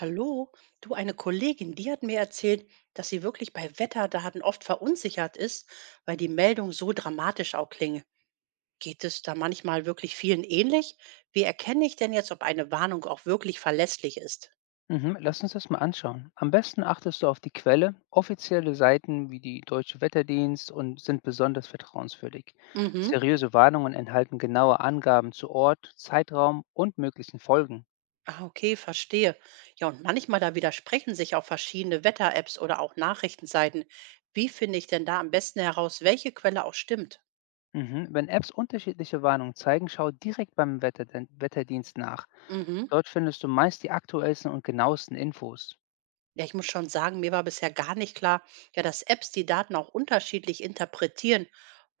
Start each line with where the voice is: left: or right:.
right: Hallo, du, eine Kollegin, die hat mir erzählt, dass sie wirklich bei Wetterdaten oft verunsichert ist, weil die Meldungen so dramatisch auch klingen. Geht es da manchmal wirklich vielen ähnlich? Wie erkenne ich denn jetzt, ob eine Warnung auch wirklich verlässlich ist?
left: Mhm, lass uns das mal anschauen. Am besten achtest du auf die Quelle. Offizielle Seiten wie die Deutsche Wetterdienst und sind besonders vertrauenswürdig.
right: Mhm.
left: Seriöse Warnungen enthalten genaue Angaben zu Ort, Zeitraum und möglichen Folgen.
right: Ah, okay, verstehe. Ja, und manchmal da widersprechen sich auch verschiedene Wetter-Apps oder auch Nachrichtenseiten. Wie finde ich denn da am besten heraus, welche Quelle auch stimmt?
left: Mhm. Wenn Apps unterschiedliche Warnungen zeigen, schau direkt beim Wetterdienst nach.
right: Mhm.
left: Dort findest du meist die aktuellsten und genauesten Infos.
right: Ja, ich muss schon sagen, mir war bisher gar nicht klar, ja, dass Apps die Daten auch unterschiedlich interpretieren.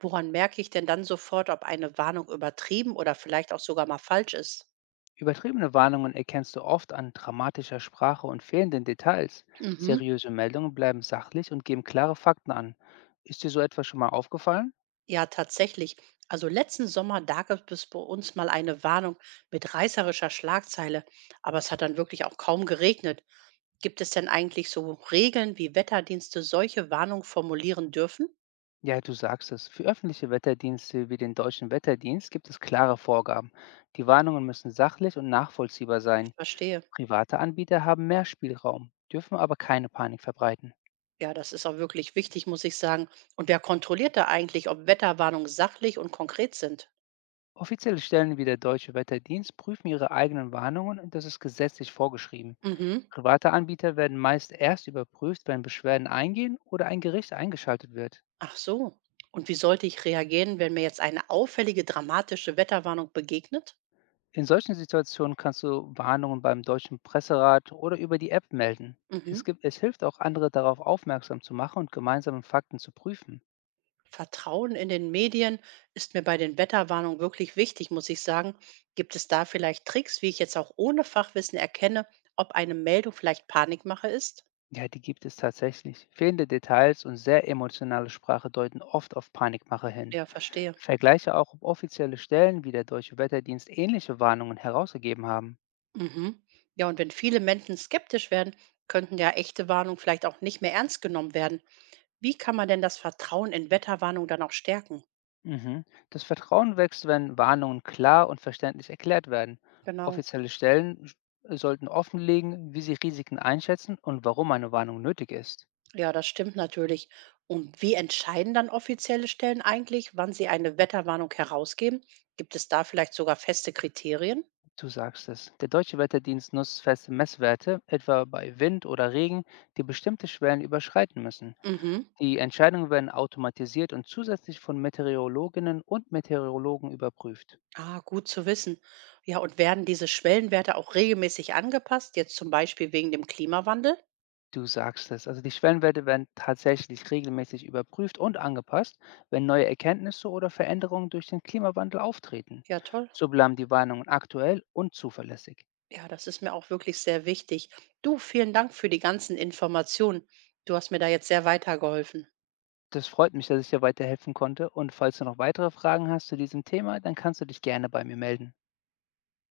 right: Woran merke ich denn dann sofort, ob eine Warnung übertrieben oder vielleicht auch sogar mal falsch ist?
left: Übertriebene Warnungen erkennst du oft an dramatischer Sprache und fehlenden Details.
right: Mhm.
left: Seriöse Meldungen bleiben sachlich und geben klare Fakten an. Ist dir so etwas schon mal aufgefallen?
right: Ja, tatsächlich. Also letzten Sommer, da gab es bei uns mal eine Warnung mit reißerischer Schlagzeile, aber es hat dann wirklich auch kaum geregnet. Gibt es denn eigentlich so Regeln, wie Wetterdienste solche Warnungen formulieren dürfen?
left: Ja, du sagst es. Für öffentliche Wetterdienste wie den Deutschen Wetterdienst gibt es klare Vorgaben. Die Warnungen müssen sachlich und nachvollziehbar sein.
right: Verstehe.
left: Private Anbieter haben mehr Spielraum, dürfen aber keine Panik verbreiten.
right: Ja, das ist auch wirklich wichtig, muss ich sagen. Und wer kontrolliert da eigentlich, ob Wetterwarnungen sachlich und konkret sind?
left: Offizielle Stellen wie der Deutsche Wetterdienst prüfen ihre eigenen Warnungen und das ist gesetzlich vorgeschrieben.
right: Mhm.
left: Private Anbieter werden meist erst überprüft, wenn Beschwerden eingehen oder ein Gericht eingeschaltet wird.
right: Ach so. Und wie sollte ich reagieren, wenn mir jetzt eine auffällige, dramatische Wetterwarnung begegnet?
left: In solchen Situationen kannst du Warnungen beim Deutschen Presserat oder über die App melden. Es,
right: Mhm.
left: gibt, es hilft auch, andere darauf aufmerksam zu machen und gemeinsame Fakten zu prüfen.
right: Vertrauen in den Medien ist mir bei den Wetterwarnungen wirklich wichtig, muss ich sagen. Gibt es da vielleicht Tricks, wie ich jetzt auch ohne Fachwissen erkenne, ob eine Meldung vielleicht Panikmache ist?
left: Ja, die gibt es tatsächlich. Fehlende Details und sehr emotionale Sprache deuten oft auf Panikmache hin.
right: Ja, verstehe.
left: Vergleiche auch, ob offizielle Stellen wie der Deutsche Wetterdienst ähnliche Warnungen herausgegeben haben.
right: Mhm. Ja, und wenn viele Menschen skeptisch werden, könnten ja echte Warnungen vielleicht auch nicht mehr ernst genommen werden. Wie kann man denn das Vertrauen in Wetterwarnungen dann auch stärken?
left: Mhm. Das Vertrauen wächst, wenn Warnungen klar und verständlich erklärt werden.
right: Genau.
left: Offizielle Stellen sollten offenlegen, wie sie Risiken einschätzen und warum eine Warnung nötig ist.
right: Ja, das stimmt natürlich. Und wie entscheiden dann offizielle Stellen eigentlich, wann sie eine Wetterwarnung herausgeben? Gibt es da vielleicht sogar feste Kriterien?
left: Du sagst es. Der deutsche Wetterdienst nutzt feste Messwerte, etwa bei Wind oder Regen, die bestimmte Schwellen überschreiten müssen.
right: Mhm.
left: Die Entscheidungen werden automatisiert und zusätzlich von Meteorologinnen und Meteorologen überprüft.
right: Ah, gut zu wissen. Ja, und werden diese Schwellenwerte auch regelmäßig angepasst, jetzt zum Beispiel wegen dem Klimawandel?
left: Du sagst es. Also die Schwellenwerte werden tatsächlich regelmäßig überprüft und angepasst, wenn neue Erkenntnisse oder Veränderungen durch den Klimawandel auftreten.
right: Ja, toll.
left: So bleiben die Warnungen aktuell und zuverlässig.
right: Ja, das ist mir auch wirklich sehr wichtig. Du, vielen Dank für die ganzen Informationen. Du hast mir da jetzt sehr weitergeholfen.
left: Das freut mich, dass ich dir weiterhelfen konnte. Und falls du noch weitere Fragen hast zu diesem Thema, dann kannst du dich gerne bei mir melden.